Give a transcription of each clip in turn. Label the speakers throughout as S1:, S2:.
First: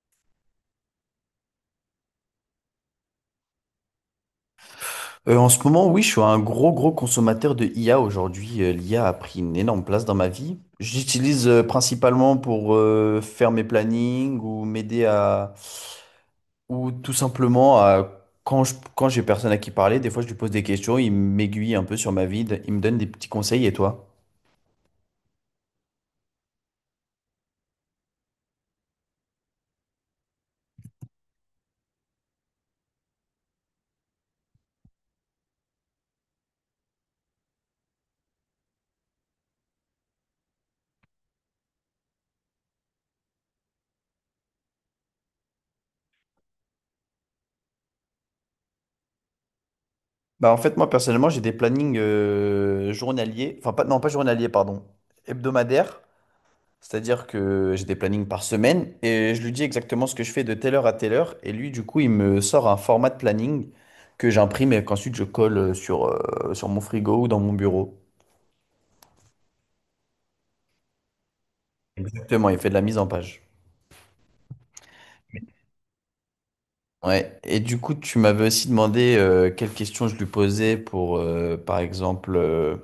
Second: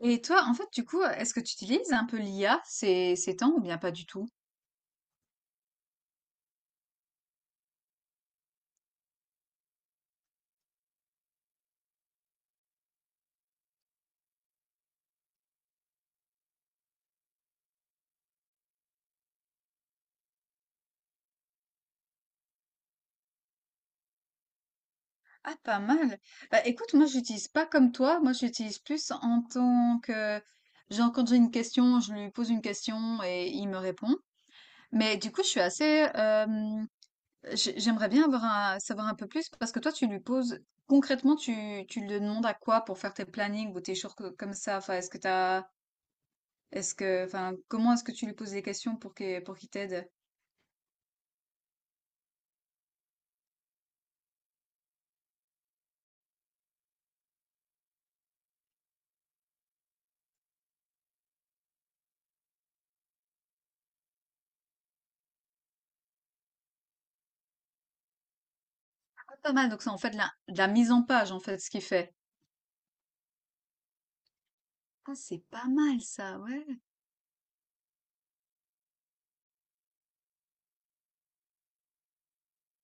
S1: Et toi, en fait, du coup, est-ce que tu utilises un peu l'IA ces temps ou bien pas du tout?
S2: En ce moment, oui, je suis un gros, gros consommateur de IA aujourd'hui. L'IA a pris une énorme place dans ma vie. J'utilise principalement pour faire mes plannings ou m'aider à... ou tout simplement à... quand quand j'ai personne à qui parler, des fois je lui pose des questions, il m'aiguille un peu sur ma vie, il me donne des petits conseils. Et toi?
S1: Ah, pas mal. Bah, écoute, moi, j'utilise pas comme toi. Moi, j'utilise plus en tant que, genre, quand j'ai une question, je lui pose une question et il me répond. Mais du coup, je suis assez, j'aimerais bien avoir savoir un peu plus parce que toi, tu lui poses, concrètement, tu lui demandes à quoi pour faire tes plannings ou tes choses comme ça. Enfin, est-ce que, enfin, comment est-ce que tu lui poses des questions pour qu'il t'aide?
S2: Bah, en fait, moi, personnellement, j'ai des plannings journaliers, enfin, pas... non, pas journaliers, pardon, hebdomadaires. C'est-à-dire que j'ai des plannings par semaine et je lui dis exactement ce que je fais de telle heure à telle heure. Et lui, du coup, il me sort un format de planning que j'imprime et qu'ensuite je colle sur, sur mon frigo ou dans mon bureau.
S1: Pas mal, donc c'est en fait de la mise en page, en fait, ce qu'il fait.
S2: Exactement, il fait de la mise en page.
S1: Ah, c'est pas mal ça, ouais.
S2: Ouais. Et du coup, tu m'avais aussi demandé quelles questions je lui posais pour, par exemple,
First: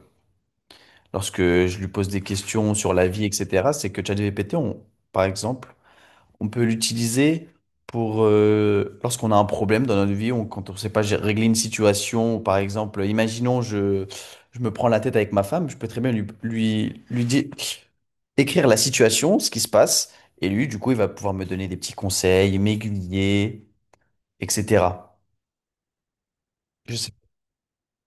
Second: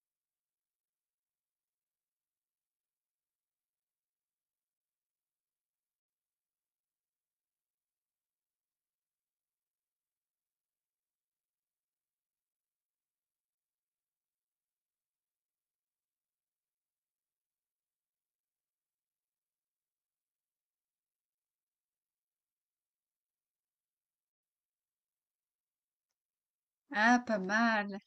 S2: lorsque je lui pose des questions sur la vie, etc. C'est que ChatGPT, on, par exemple, on peut l'utiliser pour lorsqu'on a un problème dans notre vie, on, quand on ne sait pas régler une situation, ou par exemple, je me prends la tête avec ma femme, je peux très bien lui dire, écrire la situation, ce qui se passe, et lui, du coup, il va pouvoir me donner des petits conseils, m'aiguiller, etc. Je sais.
S1: Ah, pas mal.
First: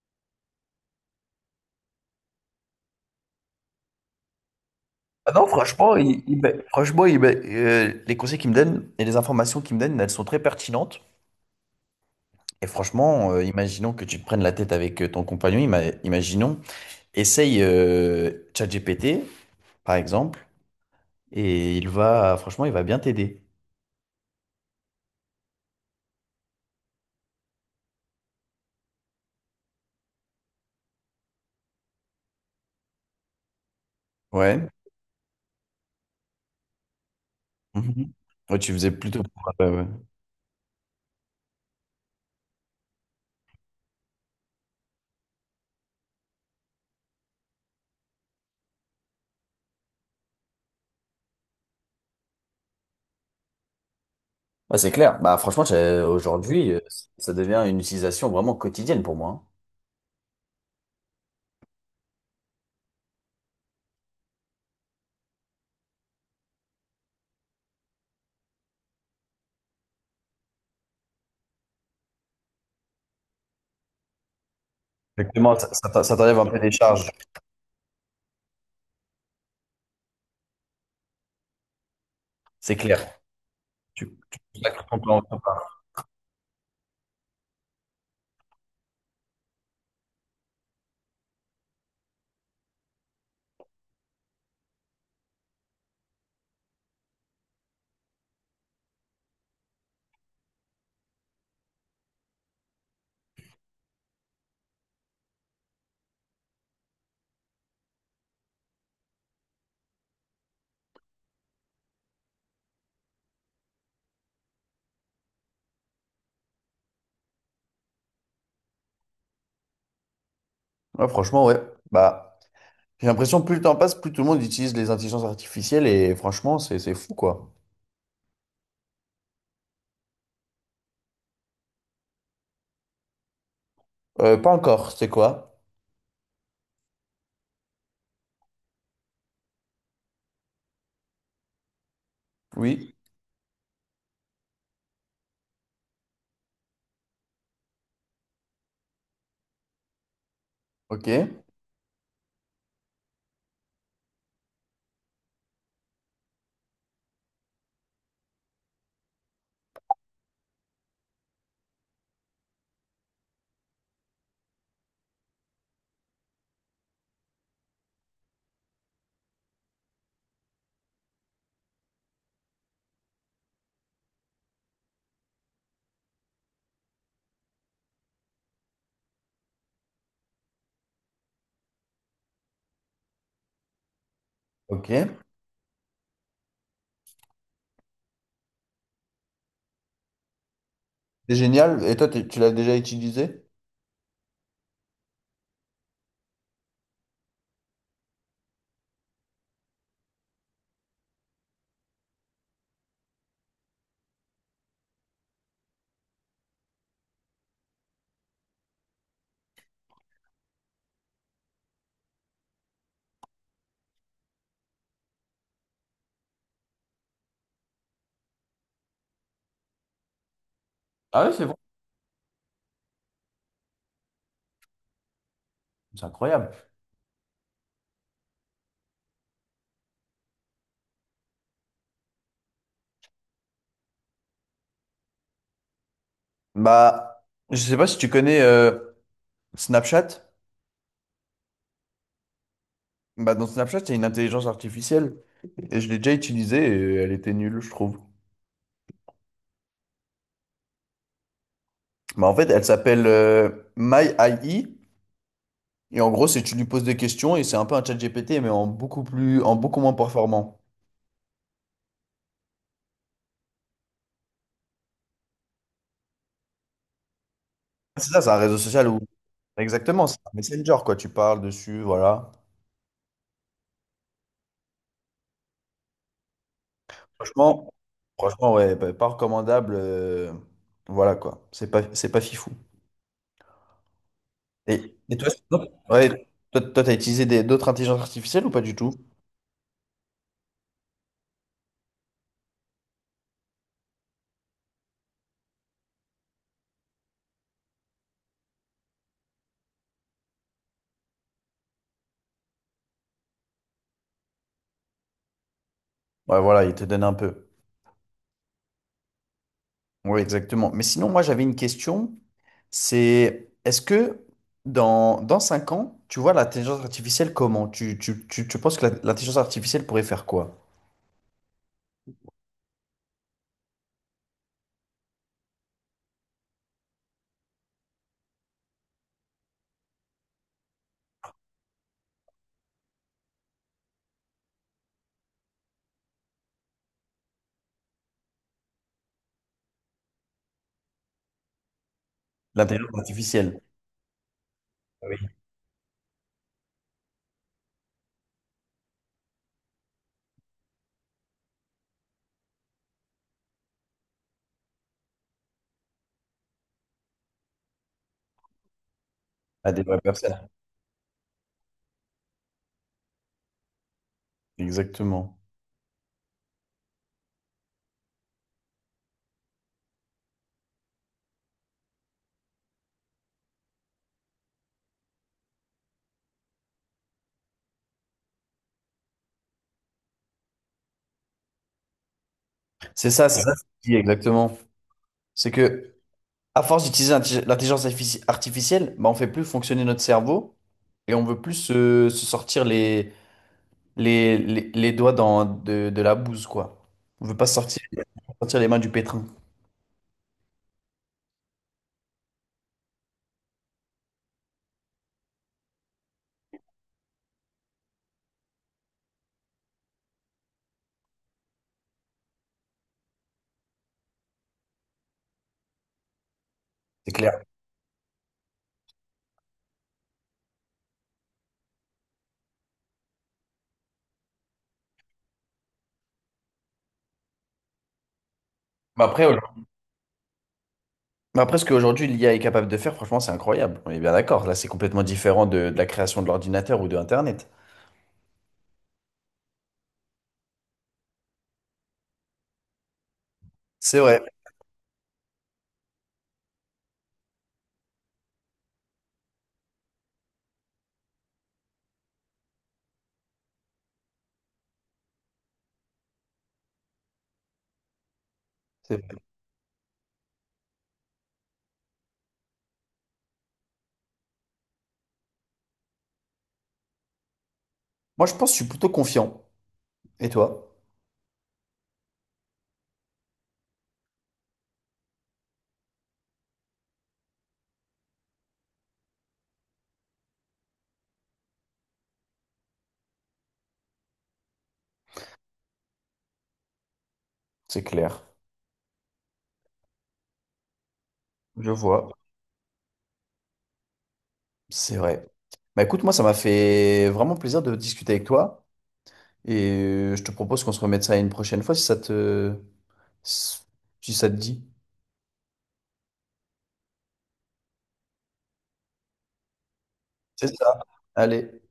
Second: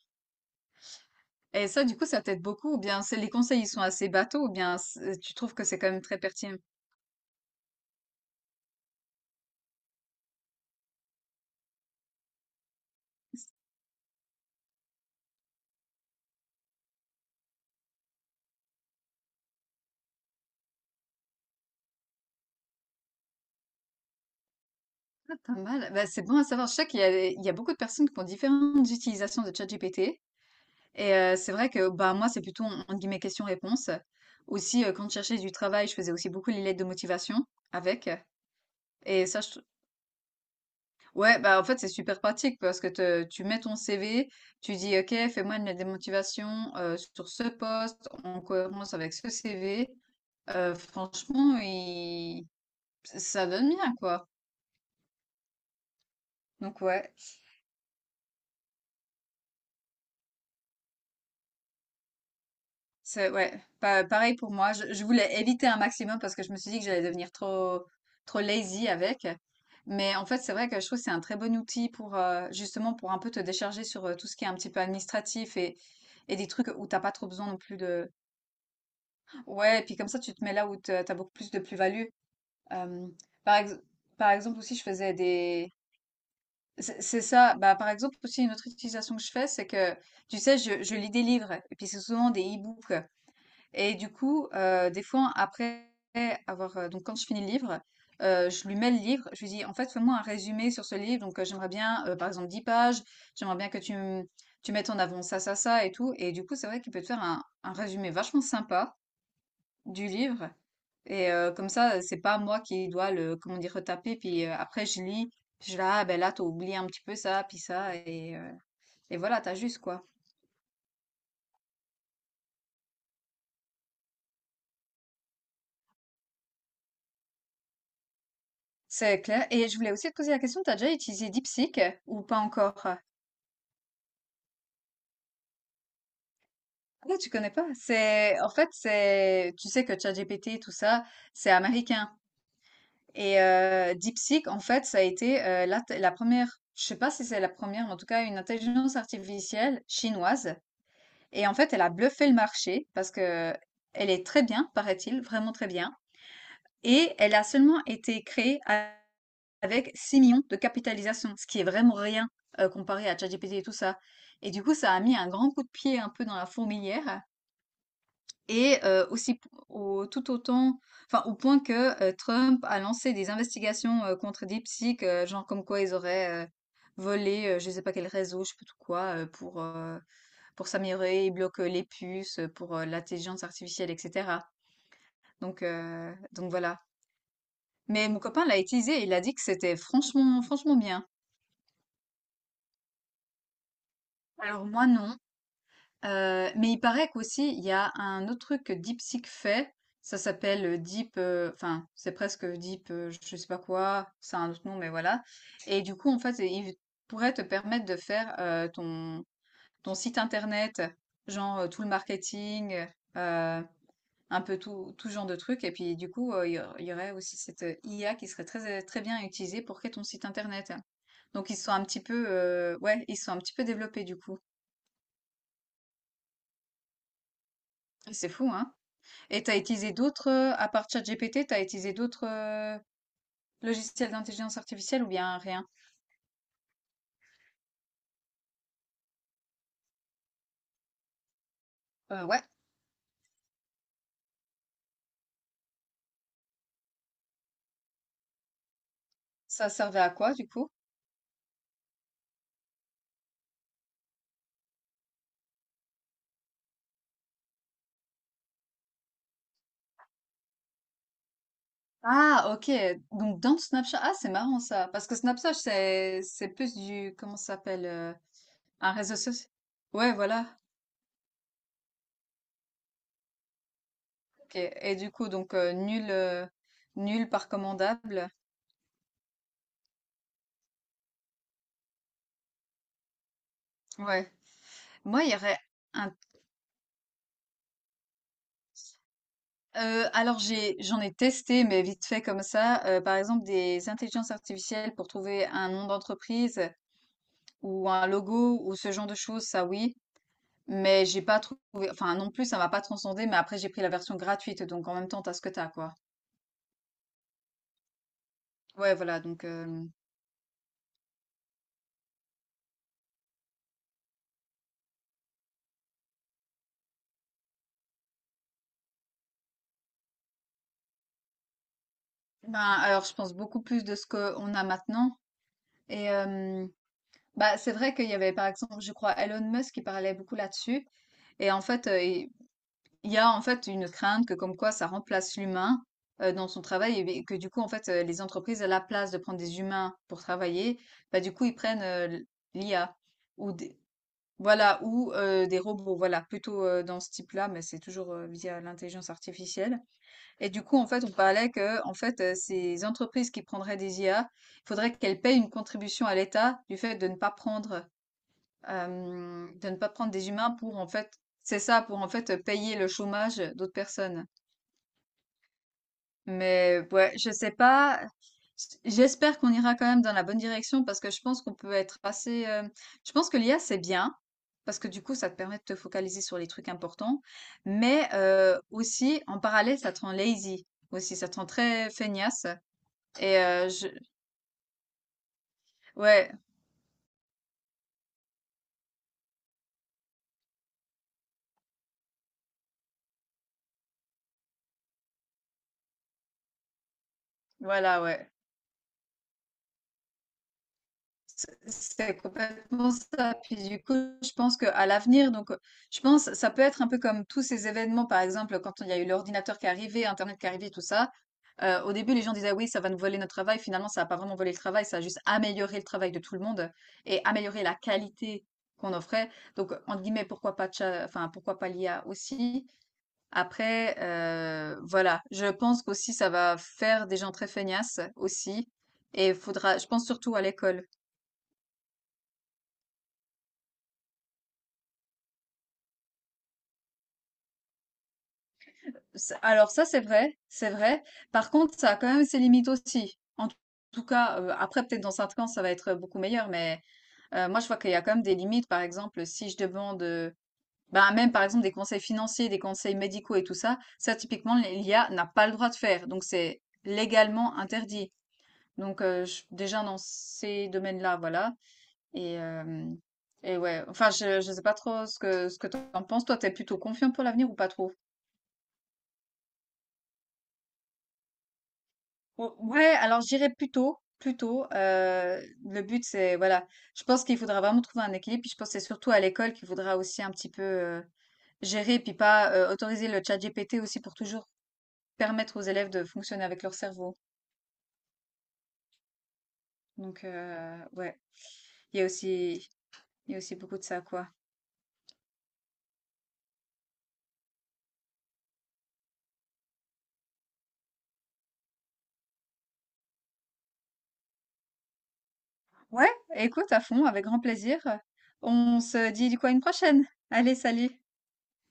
S1: Et ça, du coup, ça t'aide beaucoup, ou bien c'est les conseils, ils sont assez bateaux, ou bien
S2: Ah
S1: tu
S2: non,
S1: trouves que c'est quand
S2: franchement,
S1: même très pertinent.
S2: franchement, les conseils qu'il me donne et les informations qu'il me donne, elles sont très pertinentes. Et franchement, imaginons que tu te prennes la tête avec ton compagnon, imaginons. Essaye ChatGPT, par exemple, et il va, franchement, il va bien t'aider.
S1: Ça, pas mal. Bah, c'est bon à savoir. Je sais qu'il y a beaucoup de personnes qui ont différentes utilisations de ChatGPT. Et c'est vrai que bah, moi, c'est plutôt, entre guillemets, question-réponse.
S2: Ouais.
S1: Aussi, quand je cherchais du travail, je faisais aussi beaucoup les lettres de motivation avec.
S2: Mhm. Ouais, tu faisais plutôt.
S1: Et ça,
S2: Ouais, ouais.
S1: ouais, bah en fait, c'est super pratique parce que tu mets ton CV, tu dis, OK, fais-moi une lettre de motivation sur ce poste en cohérence avec ce CV. Franchement, ça donne bien, quoi.
S2: Ouais, c'est clair. Bah, franchement, aujourd'hui,
S1: Donc, ouais,
S2: ça devient une utilisation vraiment quotidienne pour moi, hein.
S1: c'est ouais, pareil pour moi. Je voulais éviter un maximum parce que je me suis dit que j'allais devenir trop, trop lazy avec. Mais en fait, c'est vrai que je trouve que c'est un très bon outil pour justement pour un peu te décharger sur tout ce qui est un petit peu
S2: Exactement,
S1: administratif
S2: ça,
S1: et,
S2: ça
S1: et
S2: t'enlève un
S1: des
S2: peu
S1: trucs
S2: des
S1: où t'as
S2: charges,
S1: pas trop besoin non plus de. Ouais, et puis comme ça, tu te mets là où tu as beaucoup plus de plus-value.
S2: c'est clair.
S1: Euh, par, ex-
S2: Tu,
S1: Par
S2: tu
S1: exemple, aussi, je
S2: consacres ton
S1: faisais
S2: temps à ça.
S1: des. C'est ça. Bah, par exemple, aussi, une autre utilisation que je fais, c'est que, tu sais, je lis des livres, et puis c'est souvent des e-books. Et du coup, des fois, donc, quand je finis le livre, je lui mets le livre, je lui dis, en fait, fais-moi un résumé sur ce livre. Donc, j'aimerais bien, par exemple, 10 pages, j'aimerais bien que tu mettes en avant ça, ça, ça, et tout. Et du coup, c'est vrai qu'il peut te faire un résumé vachement sympa du livre. Et comme ça, c'est pas moi qui dois le, comment dire, retaper. Puis après, je lis, puis je suis là, ah ben là, t'as oublié un petit peu ça, puis ça, et voilà, t'as juste quoi.
S2: Ouais, franchement, ouais. Bah, j'ai l'impression que plus le temps passe, plus tout le monde utilise les intelligences artificielles et franchement, c'est fou, quoi.
S1: C'est clair. Et je voulais aussi te poser la question, t'as déjà utilisé DeepSeek ou pas encore?
S2: Pas encore, c'est quoi?
S1: Ah, tu connais pas. C'est, en fait, c'est, tu sais que ChatGPT, tout ça, c'est américain.
S2: Oui,
S1: Et DeepSeek, en fait, ça a été la première, je sais pas si c'est la première, mais en tout cas, une intelligence artificielle chinoise.
S2: ok,
S1: Et en fait, elle a bluffé le marché parce que elle est très bien, paraît-il, vraiment très bien. Et elle a seulement été créée avec 6 millions de capitalisation, ce qui est vraiment rien comparé à ChatGPT et tout ça. Et du coup, ça a mis un grand coup de pied un peu dans la fourmilière. Et aussi tout autant, enfin au point que Trump a lancé des investigations contre DeepSeek, genre comme quoi ils auraient volé, je ne sais pas quel réseau, je sais pas tout quoi, pour s'améliorer, ils bloquent les puces pour l'intelligence artificielle, etc.
S2: ok.
S1: Donc voilà. Mais mon copain l'a utilisé, il a dit que c'était franchement, franchement bien.
S2: C'est génial. Et toi, tu l'as déjà utilisé?
S1: Alors moi non. Mais il paraît qu'aussi il y a un autre truc que DeepSeek fait. Ça s'appelle Deep, enfin c'est presque Deep, je sais pas quoi, c'est un autre nom, mais voilà. Et du coup en fait il pourrait te permettre de faire ton site internet, genre tout le marketing. euh, un peu tout, tout genre de trucs. Et puis du coup, il y aurait aussi cette IA qui serait très, très bien utilisée pour créer ton site internet.
S2: Ah ouais, c'est
S1: Donc
S2: bon.
S1: ils sont un petit peu, ouais, ils sont un petit peu développés du coup.
S2: C'est incroyable.
S1: Et c'est fou, hein? Et t'as utilisé d'autres, à part ChatGPT, t'as utilisé d'autres logiciels d'intelligence artificielle ou bien rien?
S2: Bah, je sais pas si tu connais Snapchat.
S1: Ouais,
S2: Bah, dans Snapchat, il y a une intelligence artificielle. Et je l'ai déjà utilisée et elle était nulle, je trouve.
S1: ça servait à quoi du coup?
S2: Bah, en fait, elle s'appelle My AI. Et en gros, c'est tu lui poses des questions et c'est un peu un chat GPT, mais en beaucoup plus, en beaucoup moins performant.
S1: Ah, ok. Donc dans Snapchat, ah, c'est marrant ça, parce que Snapchat c'est plus du, comment ça s'appelle,
S2: C'est ça, c'est un réseau social
S1: un
S2: où.
S1: réseau social.
S2: Exactement,
S1: Ouais,
S2: c'est un
S1: voilà.
S2: messenger, quoi. Tu parles dessus, voilà.
S1: Ok. Et du coup, donc nul par
S2: Franchement,
S1: commandable.
S2: franchement, ouais, pas recommandable, voilà quoi, c'est pas fifou.
S1: Ouais.
S2: Et
S1: Moi,
S2: toi,
S1: il y
S2: c'est-
S1: aurait
S2: non. Ouais,
S1: un.
S2: t'as utilisé des- d'autres intelligences artificielles ou pas du tout?
S1: Alors j'en ai testé, mais vite fait comme ça. Par exemple, des intelligences artificielles pour trouver un nom d'entreprise ou un logo ou ce genre de choses, ça oui. Mais j'ai pas trouvé. Enfin, non plus, ça m'a pas transcendé. Mais après, j'ai pris la version gratuite, donc en même temps, t'as ce que t'as, quoi.
S2: Ouais, voilà, il te donne un peu.
S1: Ouais, voilà. Donc,
S2: Oui, exactement. Mais sinon, moi, j'avais une question. C'est, est-ce que dans 5 ans, tu vois l'intelligence artificielle comment? Tu penses que l'intelligence artificielle pourrait faire quoi?
S1: ben alors, je pense beaucoup plus de ce qu'on a maintenant. Et bah, c'est vrai qu'il y avait, par exemple, je crois, Elon Musk qui parlait beaucoup là-dessus. Et en fait, il y a en fait une crainte que comme quoi ça remplace l'humain dans son travail et que du coup, en fait, les entreprises, à la place de prendre des humains pour travailler, bah, du coup, ils prennent
S2: L'intelligence
S1: l'IA ou
S2: artificielle.
S1: des, voilà,
S2: Ah
S1: ou
S2: oui.
S1: des robots, voilà, plutôt dans ce type-là, mais c'est toujours via l'intelligence artificielle. Et du coup, en fait, on parlait que, en fait, ces entreprises qui prendraient des IA, il faudrait qu'elles payent une contribution à l'État du fait de ne pas prendre de
S2: À
S1: ne
S2: des
S1: pas
S2: vraies
S1: prendre des
S2: personnes.
S1: humains pour en fait, c'est ça, pour en fait payer le chômage d'autres personnes.
S2: Exactement.
S1: Mais ouais, je sais pas. J'espère qu'on ira quand même dans la bonne direction parce que je pense qu'on peut être assez. Je pense que l'IA c'est bien parce que du coup ça te permet de te focaliser sur les trucs importants, mais aussi en parallèle ça te rend lazy aussi, ça te rend très feignasse. Et
S2: C'est ça, ce que
S1: euh, je...
S2: je dis, exactement. C'est que
S1: ouais,
S2: à force d'utiliser l'intelligence artificielle, bah, on fait plus fonctionner notre cerveau et on veut plus se sortir les doigts dans, de la bouse, quoi. On veut pas sortir,
S1: voilà, ouais.
S2: sortir les mains du pétrin,
S1: C'est complètement ça. Puis du coup, je pense qu'à l'avenir, donc, je pense ça peut être un peu comme tous ces événements, par exemple, quand il y a eu l'ordinateur qui est arrivé, internet qui est arrivé, tout ça. Au début, les gens disaient: «Oui, ça va nous voler notre travail». Finalement, ça a pas vraiment volé le travail, ça a juste amélioré le travail de tout le monde
S2: c'est
S1: et
S2: clair.
S1: amélioré la qualité qu'on offrait. Donc, entre guillemets, «pourquoi pas tcha enfin, pourquoi pas l'IA aussi?» Après, voilà, je pense qu'aussi ça va faire des gens très feignasses aussi
S2: Mais après,
S1: et
S2: aujourd'hui-
S1: faudra je pense surtout à l'école.
S2: mais après, ce qu'aujourd'hui l'IA est capable de faire, franchement, c'est incroyable. On est bien d'accord. Là, c'est complètement différent de, la création de l'ordinateur ou de Internet.
S1: Alors ça, c'est vrai, c'est vrai. Par contre, ça a quand même ses limites aussi. En
S2: C'est
S1: tout
S2: vrai.
S1: cas, après, peut-être dans 5 ans, ça va être beaucoup meilleur, mais moi, je vois qu'il y a quand même des limites. Par exemple, si je demande, bah, même par exemple des conseils financiers, des conseils médicaux et tout ça, ça, typiquement, l'IA n'a pas le droit de faire. Donc, c'est légalement interdit. Donc,
S2: C'est-
S1: déjà dans ces domaines-là, voilà. Et, euh, et ouais, enfin, je sais pas trop ce que t'en penses. Toi, t'es plutôt confiant pour l'avenir ou pas trop?
S2: Moi, je pense que je suis plutôt confiant. Et toi?
S1: Ou ouais, alors je plutôt, plutôt tôt, le but c'est voilà, je pense qu'il faudra vraiment trouver un équilibre, puis je pense que c'est surtout à l'école qu'il faudra aussi un petit peu, gérer, puis pas, autoriser le ChatGPT aussi pour toujours permettre aux élèves de fonctionner avec leur cerveau.
S2: C'est clair.
S1: Donc ouais,
S2: Je
S1: il y a
S2: vois.
S1: aussi il y a aussi beaucoup de ça, quoi.
S2: C'est vrai. Bah écoute, moi, ça m'a fait vraiment plaisir de discuter avec toi. Et je te propose qu'on se remette ça une prochaine fois si ça te, si ça te dit.
S1: Ouais, écoute à fond, avec grand plaisir. On se dit du coup à une prochaine.
S2: C'est
S1: Allez,
S2: ça.
S1: salut.
S2: Allez.